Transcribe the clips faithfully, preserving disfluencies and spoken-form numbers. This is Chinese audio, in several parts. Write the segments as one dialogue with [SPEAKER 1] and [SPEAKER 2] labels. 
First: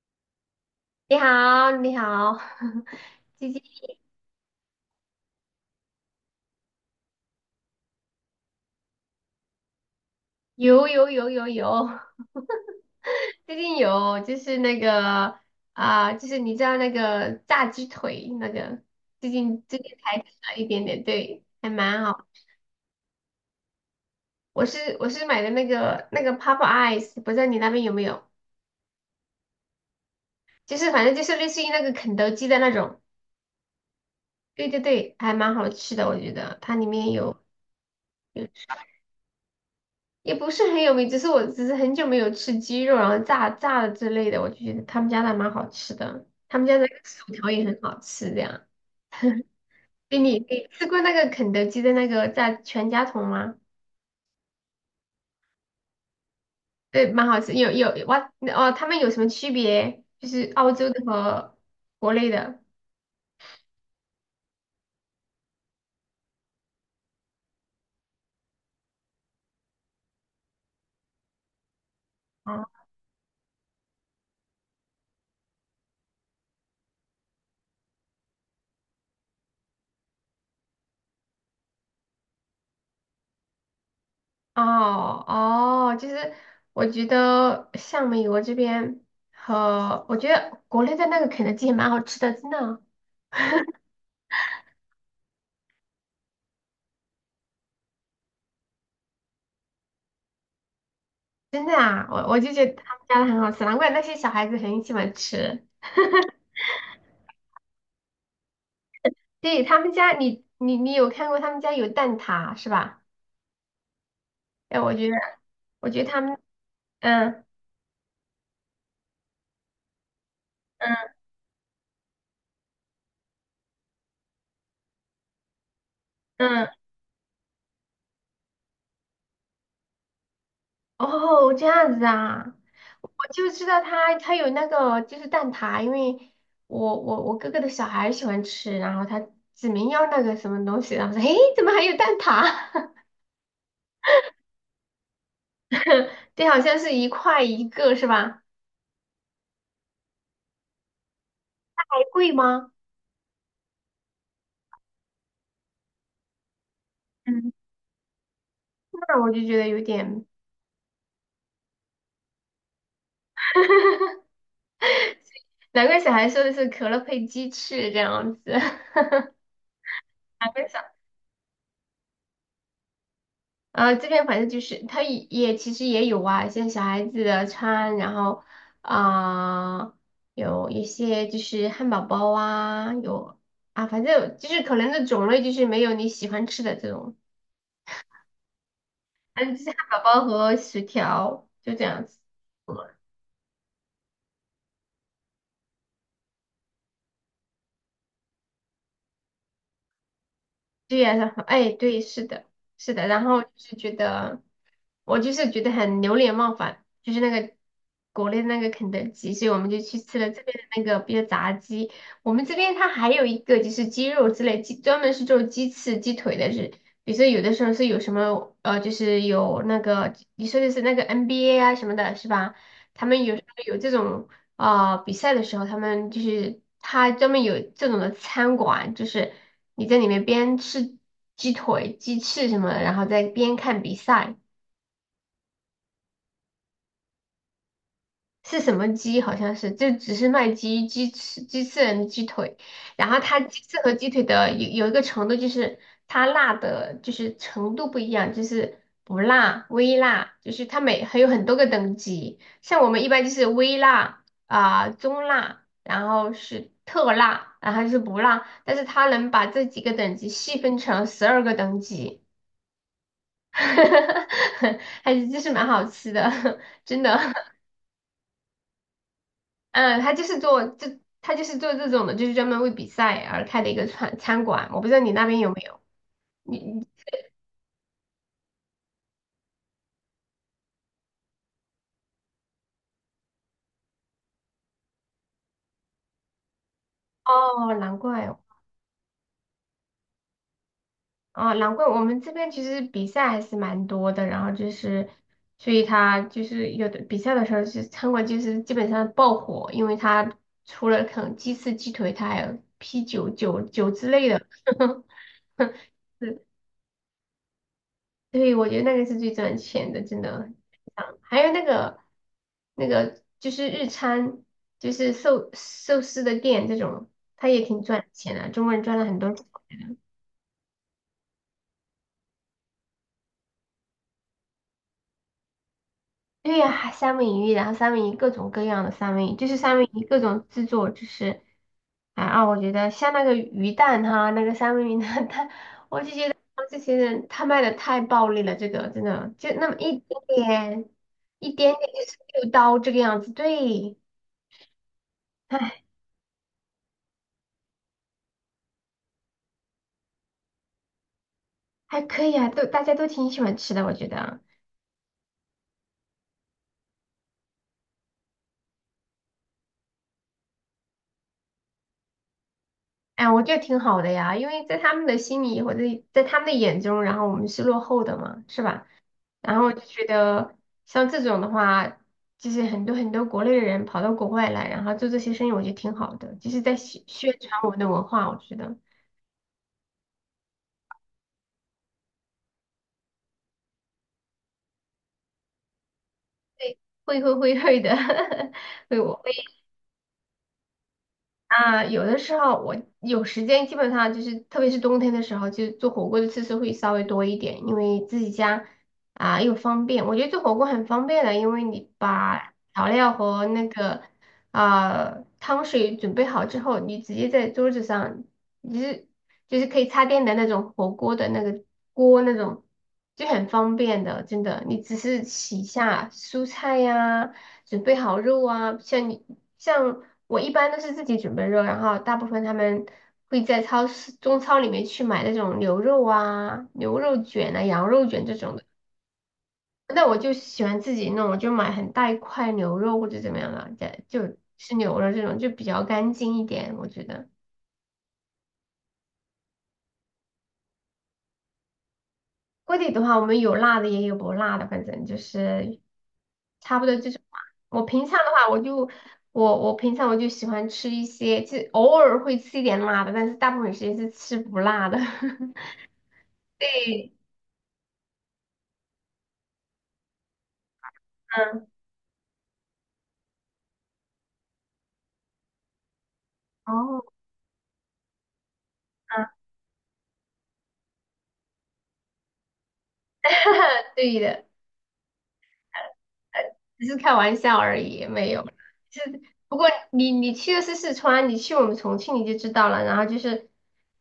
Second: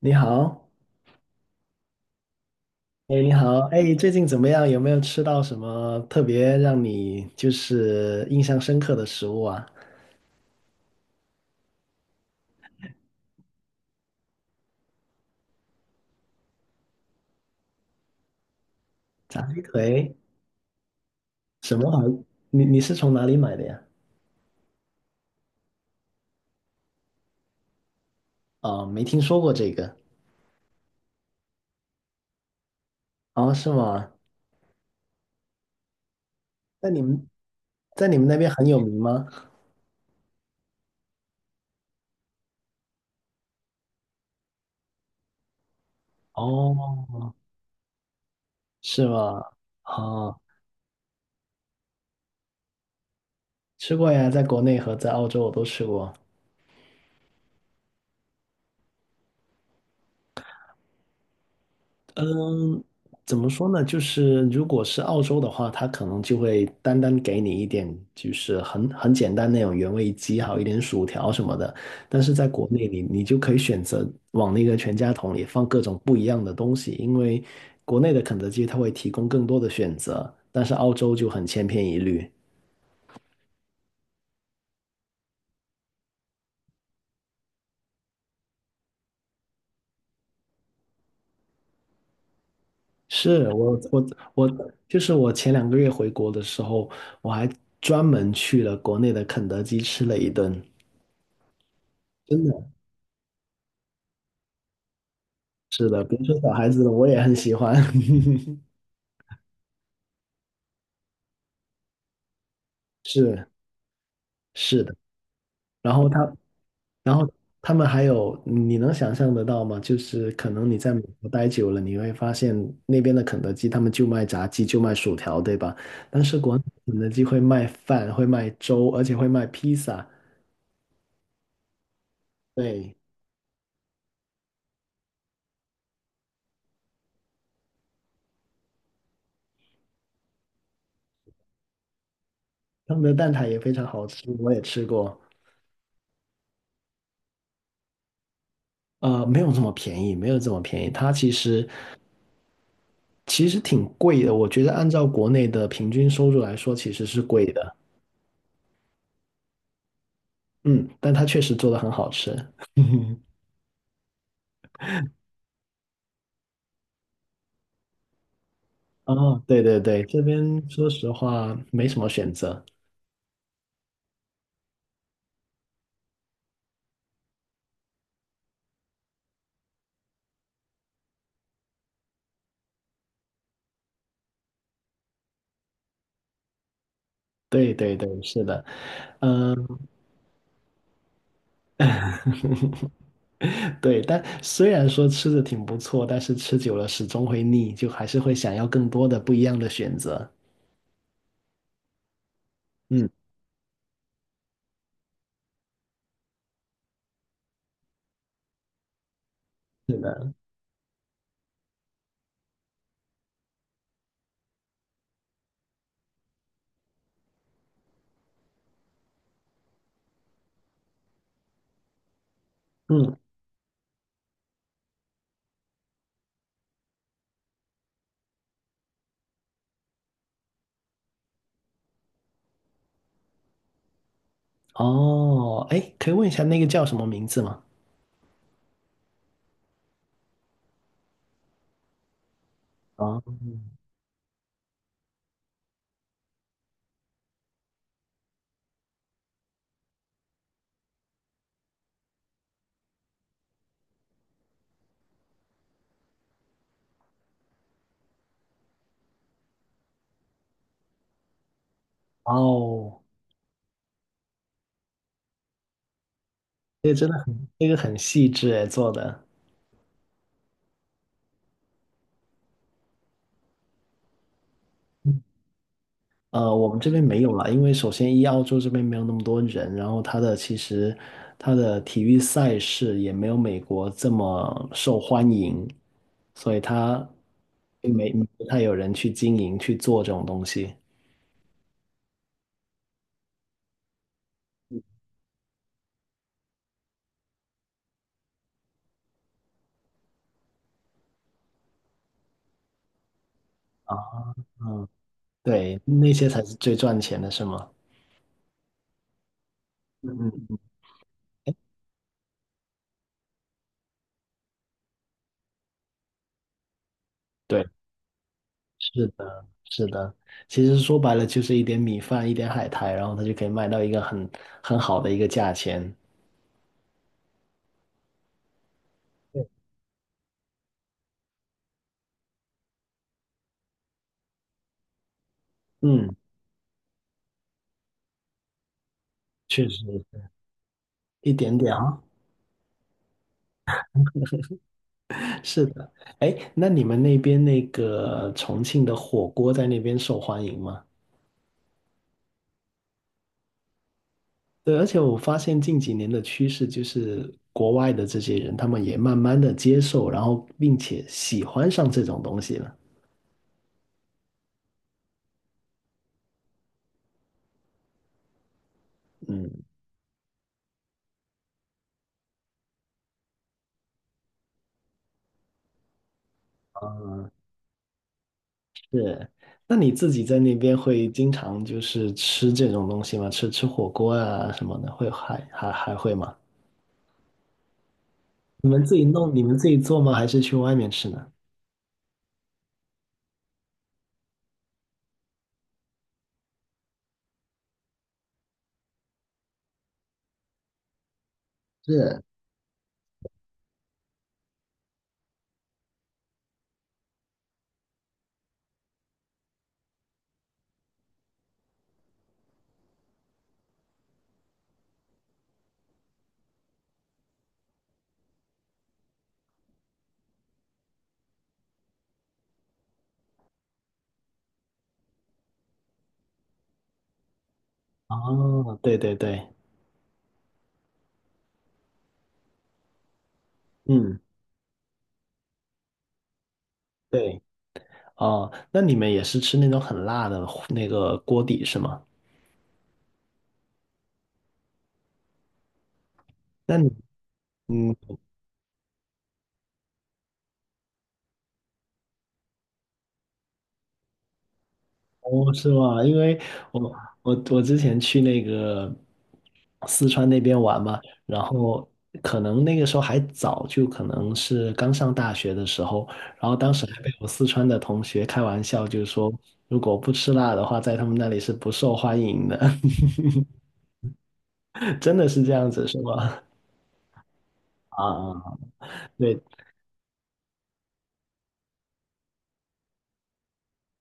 [SPEAKER 1] 你好，
[SPEAKER 2] 你好，你好，
[SPEAKER 1] 哎，你
[SPEAKER 2] 最
[SPEAKER 1] 好，
[SPEAKER 2] 近
[SPEAKER 1] 哎，最近怎么样？有没有吃到什么特别让你就是印象深刻的食物啊？
[SPEAKER 2] 有有有有有，最近有就是那个啊、就是你知道那个炸鸡腿那个，最
[SPEAKER 1] 炸鸡
[SPEAKER 2] 近最近
[SPEAKER 1] 腿
[SPEAKER 2] 才吃了一点点，对，还
[SPEAKER 1] 什么好？
[SPEAKER 2] 蛮好。
[SPEAKER 1] 你你是从哪里买的呀？
[SPEAKER 2] 我是我是买的那个那个 Pop Eyes，不知道你那边有没有？
[SPEAKER 1] 哦，没听说过这个。
[SPEAKER 2] 就是反正就是类似于那个肯德基的那种，
[SPEAKER 1] 哦，是吗？
[SPEAKER 2] 对对对，还蛮好吃的，我觉得它里
[SPEAKER 1] 在你
[SPEAKER 2] 面
[SPEAKER 1] 们
[SPEAKER 2] 有。
[SPEAKER 1] 在你们那边很有名吗？
[SPEAKER 2] 也不是很有名，只是我只是很久没有吃鸡肉，然后炸炸的之类的，我就觉得他们家的蛮好吃的，他们家的那个薯
[SPEAKER 1] 哦，
[SPEAKER 2] 条也很好吃，这样。
[SPEAKER 1] 是吗？
[SPEAKER 2] 对你
[SPEAKER 1] 哦，
[SPEAKER 2] 你吃过那个肯德基的那个炸全家桶吗？
[SPEAKER 1] 吃过呀，在国内和在澳洲我都吃过。
[SPEAKER 2] 对，蛮好吃。有有哇哦，他们有什么区别？就是澳洲的和国内的。
[SPEAKER 1] 嗯，怎么说呢？就是如果是澳洲的话，它可能就会单单给你一点，就是很很简单那种原味鸡，还有一点薯条什么的。但是在国
[SPEAKER 2] 哦
[SPEAKER 1] 内你，你就可以选择往那个全家桶里放各种不一样的东西，因为国内的肯德基它会提供更多的选择，但是澳洲就很千篇一律。
[SPEAKER 2] 哦哦，就是我觉得像美国这边和我觉得国内的那个肯德基也蛮好吃的，真的。
[SPEAKER 1] 是我我我，就是我前两个月回国的时候，我还专门去了国内的肯德基吃了一顿。
[SPEAKER 2] 真的啊，我我
[SPEAKER 1] 真
[SPEAKER 2] 就
[SPEAKER 1] 的。
[SPEAKER 2] 觉得他们家的很好吃，难怪那些小孩子很喜欢吃。
[SPEAKER 1] 是的，别说小孩子了，我也很喜欢。
[SPEAKER 2] 对，他们家，你你你有看过他们家有蛋挞是吧？
[SPEAKER 1] 是
[SPEAKER 2] 哎，
[SPEAKER 1] 是的，
[SPEAKER 2] 我觉得我
[SPEAKER 1] 然
[SPEAKER 2] 觉
[SPEAKER 1] 后
[SPEAKER 2] 得他
[SPEAKER 1] 他，
[SPEAKER 2] 们，
[SPEAKER 1] 然后
[SPEAKER 2] 嗯
[SPEAKER 1] 他们还有，你能想象得到吗？就是可能你在美
[SPEAKER 2] 嗯
[SPEAKER 1] 国待久了，你会发现那边的肯德基他们就卖炸鸡，就卖薯条，对吧？但是国内
[SPEAKER 2] 嗯，
[SPEAKER 1] 肯德基会卖饭，会卖粥，而且会卖披萨。
[SPEAKER 2] 哦，这样子啊，
[SPEAKER 1] 对，
[SPEAKER 2] 我就知道他他有那个就是蛋挞，因为我我我哥哥的小孩喜欢吃，然后他指明要那个什么东西，然后说，诶，怎么还有蛋挞？
[SPEAKER 1] 他们的蛋挞也非常好吃，我也吃过。
[SPEAKER 2] 对，好像是一块一个是吧？
[SPEAKER 1] 呃，没有这么便宜，没有这么便宜。它其实
[SPEAKER 2] 还贵吗？
[SPEAKER 1] 其实挺贵的，我觉得按照国内的平均收入来说，其实是贵
[SPEAKER 2] 嗯，
[SPEAKER 1] 的。
[SPEAKER 2] 那我就觉得有点。
[SPEAKER 1] 嗯，但它确实做的很好吃。
[SPEAKER 2] 难怪小孩说的是可乐配鸡翅这样子，难
[SPEAKER 1] 哦，对对对，这
[SPEAKER 2] 怪
[SPEAKER 1] 边
[SPEAKER 2] 小
[SPEAKER 1] 说实话没什么选择。
[SPEAKER 2] 呃这边反正就是他也也其实也有啊，像小孩子的餐，然后啊、有一些就是汉堡包啊，有啊反正就是可能的种类就是没有你喜欢吃的这种，
[SPEAKER 1] 对对对，是的，
[SPEAKER 2] 但
[SPEAKER 1] 嗯，
[SPEAKER 2] 就是汉堡包和薯条就这样子。
[SPEAKER 1] 对。但虽然说吃的挺不错，但是吃久了始终会腻，就还是会想要更多的不一样的选择。
[SPEAKER 2] 对呀，然后哎，对，是的，是的，
[SPEAKER 1] 嗯，
[SPEAKER 2] 然后就是觉得，我就是觉得很流连忘返，就是那个国内的那个肯德基，所以我们就
[SPEAKER 1] 是
[SPEAKER 2] 去吃了
[SPEAKER 1] 的，
[SPEAKER 2] 这边的那个，比如炸鸡，我们这边它还有一个就是鸡肉之类，鸡专门是做鸡翅、鸡腿的，是，比如说有的时候是有什么呃，就是有那个你说的是那个 N B A 啊什么的，是吧？他
[SPEAKER 1] 嗯，
[SPEAKER 2] 们有时候有这种。啊、比赛的时候，他们就是他专门有这种的餐馆，就是你在里面边吃鸡腿、鸡翅什么的，然后再边看比赛。
[SPEAKER 1] 哦，哎，可以问一下那个叫什么名字吗？
[SPEAKER 2] 是什么鸡？好像是，就只是卖鸡、鸡翅、鸡翅人、鸡腿。然后
[SPEAKER 1] 哦，
[SPEAKER 2] 它鸡翅和鸡腿的有有一个程度，就是它辣的，就是程度不一样，就是不辣、微辣，就是它每还有很多个等级。像我们一般就是微辣啊、中辣，然后是特辣，然后就是不辣。但是它能把这几个等级细分成十二个等级，
[SPEAKER 1] 哦，
[SPEAKER 2] 还是就是蛮好吃的，
[SPEAKER 1] 这个
[SPEAKER 2] 真
[SPEAKER 1] 真的
[SPEAKER 2] 的。
[SPEAKER 1] 很，这个很细致诶，做的。
[SPEAKER 2] 嗯，他就是做这，他就是做这种的，就是专门为比赛而开的一个餐餐馆。我不知道你那 边有没有？
[SPEAKER 1] 呃，
[SPEAKER 2] 你
[SPEAKER 1] 我们
[SPEAKER 2] 你
[SPEAKER 1] 这边没有了，因为首先一澳洲这边没有那么多人，然后它的其实它的体育赛事也没有美国这么受欢迎，所以它
[SPEAKER 2] 哦，
[SPEAKER 1] 并
[SPEAKER 2] 难
[SPEAKER 1] 没
[SPEAKER 2] 怪哦，
[SPEAKER 1] 不太有人去经营去做这种东西
[SPEAKER 2] 哦难怪我们这边其实比赛还是蛮多的。然后就是，所以他就是有的比赛的时候，就是餐馆就是基本上爆火，因为他除了啃鸡翅、鸡腿，他还有啤酒、酒酒
[SPEAKER 1] 啊，
[SPEAKER 2] 之类的。
[SPEAKER 1] 嗯，对，那些才是最赚钱的，是吗？
[SPEAKER 2] 对，我觉得那个是最赚钱的，
[SPEAKER 1] 嗯
[SPEAKER 2] 真
[SPEAKER 1] 嗯
[SPEAKER 2] 的。
[SPEAKER 1] 嗯，
[SPEAKER 2] 啊还有那个那个就是日餐，就是寿寿司的店这种，它也
[SPEAKER 1] 对，
[SPEAKER 2] 挺赚钱的，中国人赚了
[SPEAKER 1] 是
[SPEAKER 2] 很多
[SPEAKER 1] 的，
[SPEAKER 2] 钱。
[SPEAKER 1] 是的，其实说白了就是一点米饭，一点海苔，然后它就可以卖到一个很很好的一个价钱，
[SPEAKER 2] 对呀、还三文鱼，然后三文鱼各种各样的三文鱼，就是三文鱼各种制作，就是啊啊，我觉得像那个鱼蛋哈，那个三文鱼的蛋，
[SPEAKER 1] 嗯，
[SPEAKER 2] 他这些人他卖的太暴利了，这个真的就
[SPEAKER 1] 确
[SPEAKER 2] 那么
[SPEAKER 1] 实
[SPEAKER 2] 一点点，
[SPEAKER 1] 一
[SPEAKER 2] 一
[SPEAKER 1] 点点。
[SPEAKER 2] 点点
[SPEAKER 1] 啊。
[SPEAKER 2] 就是六刀这个样子，对。
[SPEAKER 1] 是的，哎，那你们那边那个重庆的火锅在那边受欢迎吗？
[SPEAKER 2] 还可以啊，都大家都挺喜欢吃的，我觉得，
[SPEAKER 1] 对，而且我发现近几年的趋势就是国外的这些人，他们也慢慢的接受，然后并且喜欢上这种东西了。
[SPEAKER 2] 哎，我觉得挺好的呀，因为在他们的心里或者在他们的眼中，然后我们是落后的嘛，是吧？然
[SPEAKER 1] 嗯。
[SPEAKER 2] 后就觉得像这种的话，就是很多很多国内的人跑到国外来，然后做这些生意，我觉得挺好的，就是在宣宣传我们的文化，我觉得
[SPEAKER 1] 是，那你自己在那边会经常就是吃这种东西吗？吃吃火锅啊什么的，会还还还会吗？
[SPEAKER 2] 会会会会的，
[SPEAKER 1] 你们自
[SPEAKER 2] 会
[SPEAKER 1] 己
[SPEAKER 2] 我
[SPEAKER 1] 弄，你们自己做吗？还是去外面吃呢？
[SPEAKER 2] 啊，有的时候我有时间，基本上就是，特别是冬天的时候，就做火锅的次数会稍微多一点，因为自己家啊又方便。我觉得做火锅很方便的，因为你
[SPEAKER 1] 是。
[SPEAKER 2] 把调料和那个啊、汤水准备好之后，你直接在桌子上，你是就是可以插电的那种火锅的那个锅那种，就很方便的，真的。你只是洗一下蔬菜呀、准备好肉啊，像你像我一般都是自己准备肉，然后大部分他们会在超市中超里面去买那种牛肉啊、牛肉卷啊、羊肉卷这种的。
[SPEAKER 1] 哦，对对对，
[SPEAKER 2] 那我就喜欢自己弄，我就买很大一块牛肉或者怎么样的，这
[SPEAKER 1] 嗯，
[SPEAKER 2] 就吃牛肉这种就比较干净一点，我觉得。
[SPEAKER 1] 对。哦，那你们也是吃那种很辣的那个锅底是吗？
[SPEAKER 2] 锅底的话，我们有辣的也有不辣的，反正就是
[SPEAKER 1] 那
[SPEAKER 2] 差不
[SPEAKER 1] 你，
[SPEAKER 2] 多这种吧。我
[SPEAKER 1] 嗯，
[SPEAKER 2] 平常的话，我就我我平常我就喜欢吃一些，就偶尔会吃一点辣的，但是大部分时间是吃不辣的。
[SPEAKER 1] 哦，是吗？因为我
[SPEAKER 2] 对，
[SPEAKER 1] 我我之前去那个四川那边玩嘛，然
[SPEAKER 2] 嗯，
[SPEAKER 1] 后可能那个时候还早，就可能是刚上大学的时候，然后当时还
[SPEAKER 2] 哦，
[SPEAKER 1] 被我四川的同学开玩笑，就是
[SPEAKER 2] 嗯，
[SPEAKER 1] 说如果不吃辣的话，在他们那里是不受欢迎的，
[SPEAKER 2] 对的。
[SPEAKER 1] 真的是这样子是吗？
[SPEAKER 2] 只是开玩笑而
[SPEAKER 1] 啊，
[SPEAKER 2] 已，没有。
[SPEAKER 1] 啊，
[SPEAKER 2] 是，
[SPEAKER 1] 对，
[SPEAKER 2] 不过你你去的是四川，你去我们重庆你就知道了。然后就是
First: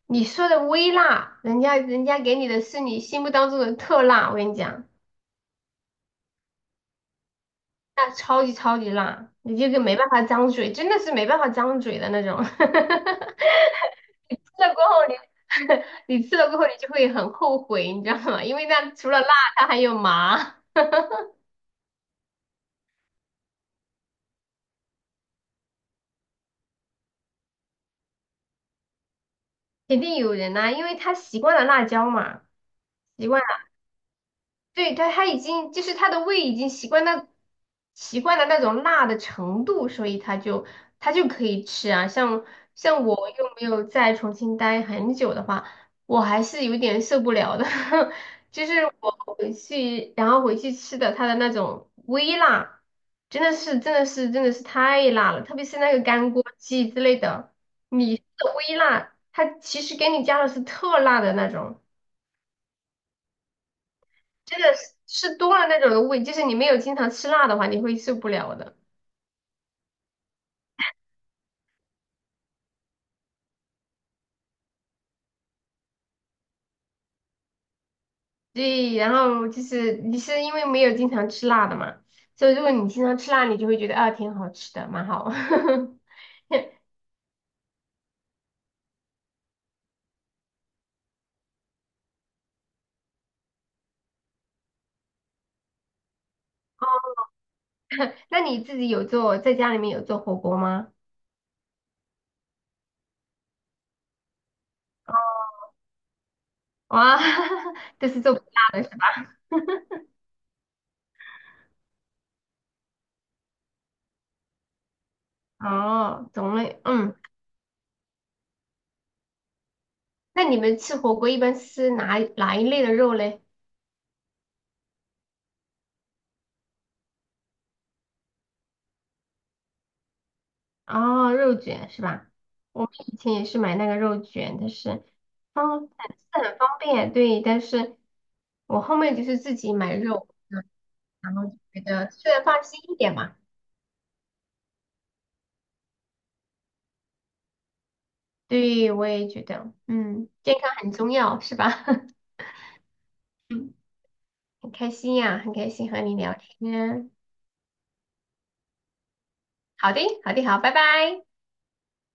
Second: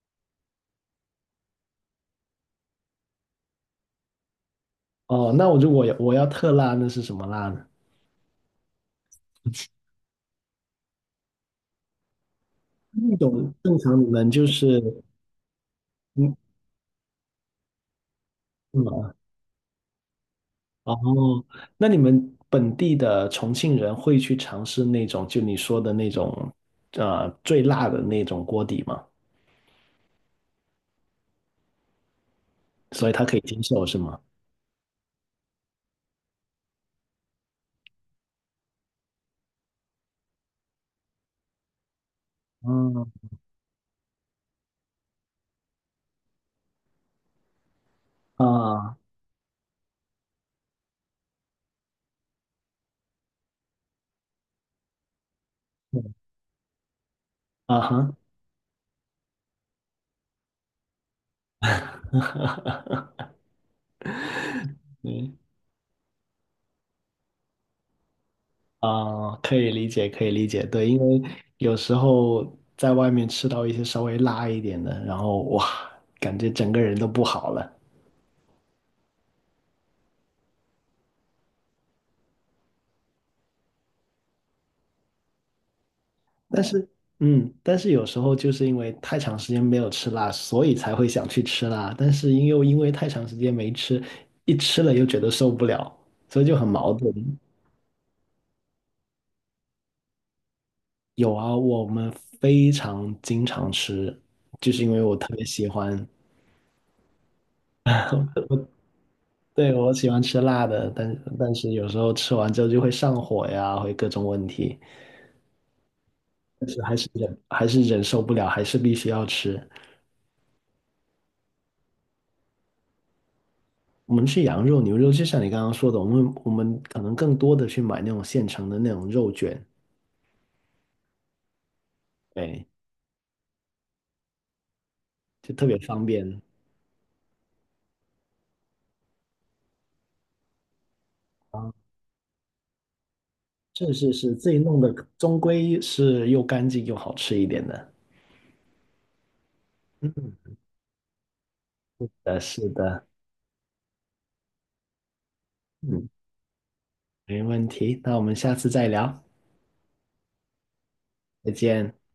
[SPEAKER 2] 你说的微辣，人家人家给你的是你心目当中的特辣。我跟你讲，
[SPEAKER 1] 哦，那我如果要我要特辣，那是什么辣呢？
[SPEAKER 2] 那超级超级辣，你这个没办法张嘴，真的是没办法张嘴的那种。
[SPEAKER 1] 那
[SPEAKER 2] 吃
[SPEAKER 1] 种正常你们就
[SPEAKER 2] 了
[SPEAKER 1] 是
[SPEAKER 2] 过后你 你
[SPEAKER 1] 嗯
[SPEAKER 2] 吃了过后你就会很后悔，你知道吗？因为那除
[SPEAKER 1] 嗯
[SPEAKER 2] 了辣，它还有麻，
[SPEAKER 1] 哦，那你们本地的重庆人会去尝试那种就你说的那种呃最辣的那种锅底吗？
[SPEAKER 2] 肯定有人呐、因为他习惯了辣椒嘛。
[SPEAKER 1] 所以他
[SPEAKER 2] 习
[SPEAKER 1] 可以
[SPEAKER 2] 惯。
[SPEAKER 1] 接
[SPEAKER 2] 了。
[SPEAKER 1] 受是吗？
[SPEAKER 2] 对，他他已经就是他的胃已经习惯那习惯了那种辣的程度，所以他就他就可以吃啊。像像
[SPEAKER 1] 嗯
[SPEAKER 2] 我又没有在重庆待很久的话，我还是有点受不了的。就是
[SPEAKER 1] 啊
[SPEAKER 2] 我回去，然后回去吃的它的那种微辣，真的是真的是真的是太辣了，特别是那个
[SPEAKER 1] 嗯
[SPEAKER 2] 干锅鸡之类的，
[SPEAKER 1] 啊哈，
[SPEAKER 2] 你的微辣，它其实给你加的是特辣的那种。真的是吃
[SPEAKER 1] 嗯
[SPEAKER 2] 多了那种的胃，就是你没有经常吃辣的话，你会受不了的。
[SPEAKER 1] 啊，可以理解，可以理解，对，因为有时候在外面吃到一些稍微辣一点的，然后哇，感觉整个人都不好了。
[SPEAKER 2] 对，然后就是你是因为没有经常吃辣的嘛，所以如果你经常吃辣，你就会觉得啊，挺好吃的，蛮好。
[SPEAKER 1] 但是，嗯，但是有时候就是因为太长时间没有吃辣，所以才会想去吃辣。但是因又因为太长时间没吃，一吃了又觉得受不了，所以就很矛盾。
[SPEAKER 2] 那你自己有做，在家里面有做火锅吗？
[SPEAKER 1] 有啊，我们非常经常吃，就是因为我特别喜欢，
[SPEAKER 2] 哇，就是做不 辣的是吧？
[SPEAKER 1] 对，我喜欢吃辣的，但但是有时候吃完之后就会上火呀，会各种问题，
[SPEAKER 2] 哦，种
[SPEAKER 1] 但
[SPEAKER 2] 类，
[SPEAKER 1] 是还是
[SPEAKER 2] 嗯。
[SPEAKER 1] 忍还是忍受不了，还是必须要吃。
[SPEAKER 2] 那你们吃火锅一般是哪哪一类的肉嘞？
[SPEAKER 1] 我们吃羊肉、牛肉，就像你刚刚说的，我们我们可能更多的去买那种现成的那种肉卷，
[SPEAKER 2] 哦，肉卷是吧？
[SPEAKER 1] 对，
[SPEAKER 2] 我们以前也是买那个肉卷，但是
[SPEAKER 1] 就特别
[SPEAKER 2] 方是
[SPEAKER 1] 方便
[SPEAKER 2] 很方便，对，但是。我后面就是自己买肉，嗯，然后就觉
[SPEAKER 1] 啊。
[SPEAKER 2] 得吃的放心一点嘛。
[SPEAKER 1] 是是是，自己弄的终归是又干净又好吃一点的。
[SPEAKER 2] 对，我也觉得，
[SPEAKER 1] 嗯，
[SPEAKER 2] 嗯，
[SPEAKER 1] 是
[SPEAKER 2] 健康很重要，是吧？
[SPEAKER 1] 的，是的，
[SPEAKER 2] 嗯，很开心呀，很开心和
[SPEAKER 1] 嗯，
[SPEAKER 2] 你聊天。
[SPEAKER 1] 没问题。那我们下次再聊，
[SPEAKER 2] 好的，好的，好，拜拜。
[SPEAKER 1] 再见。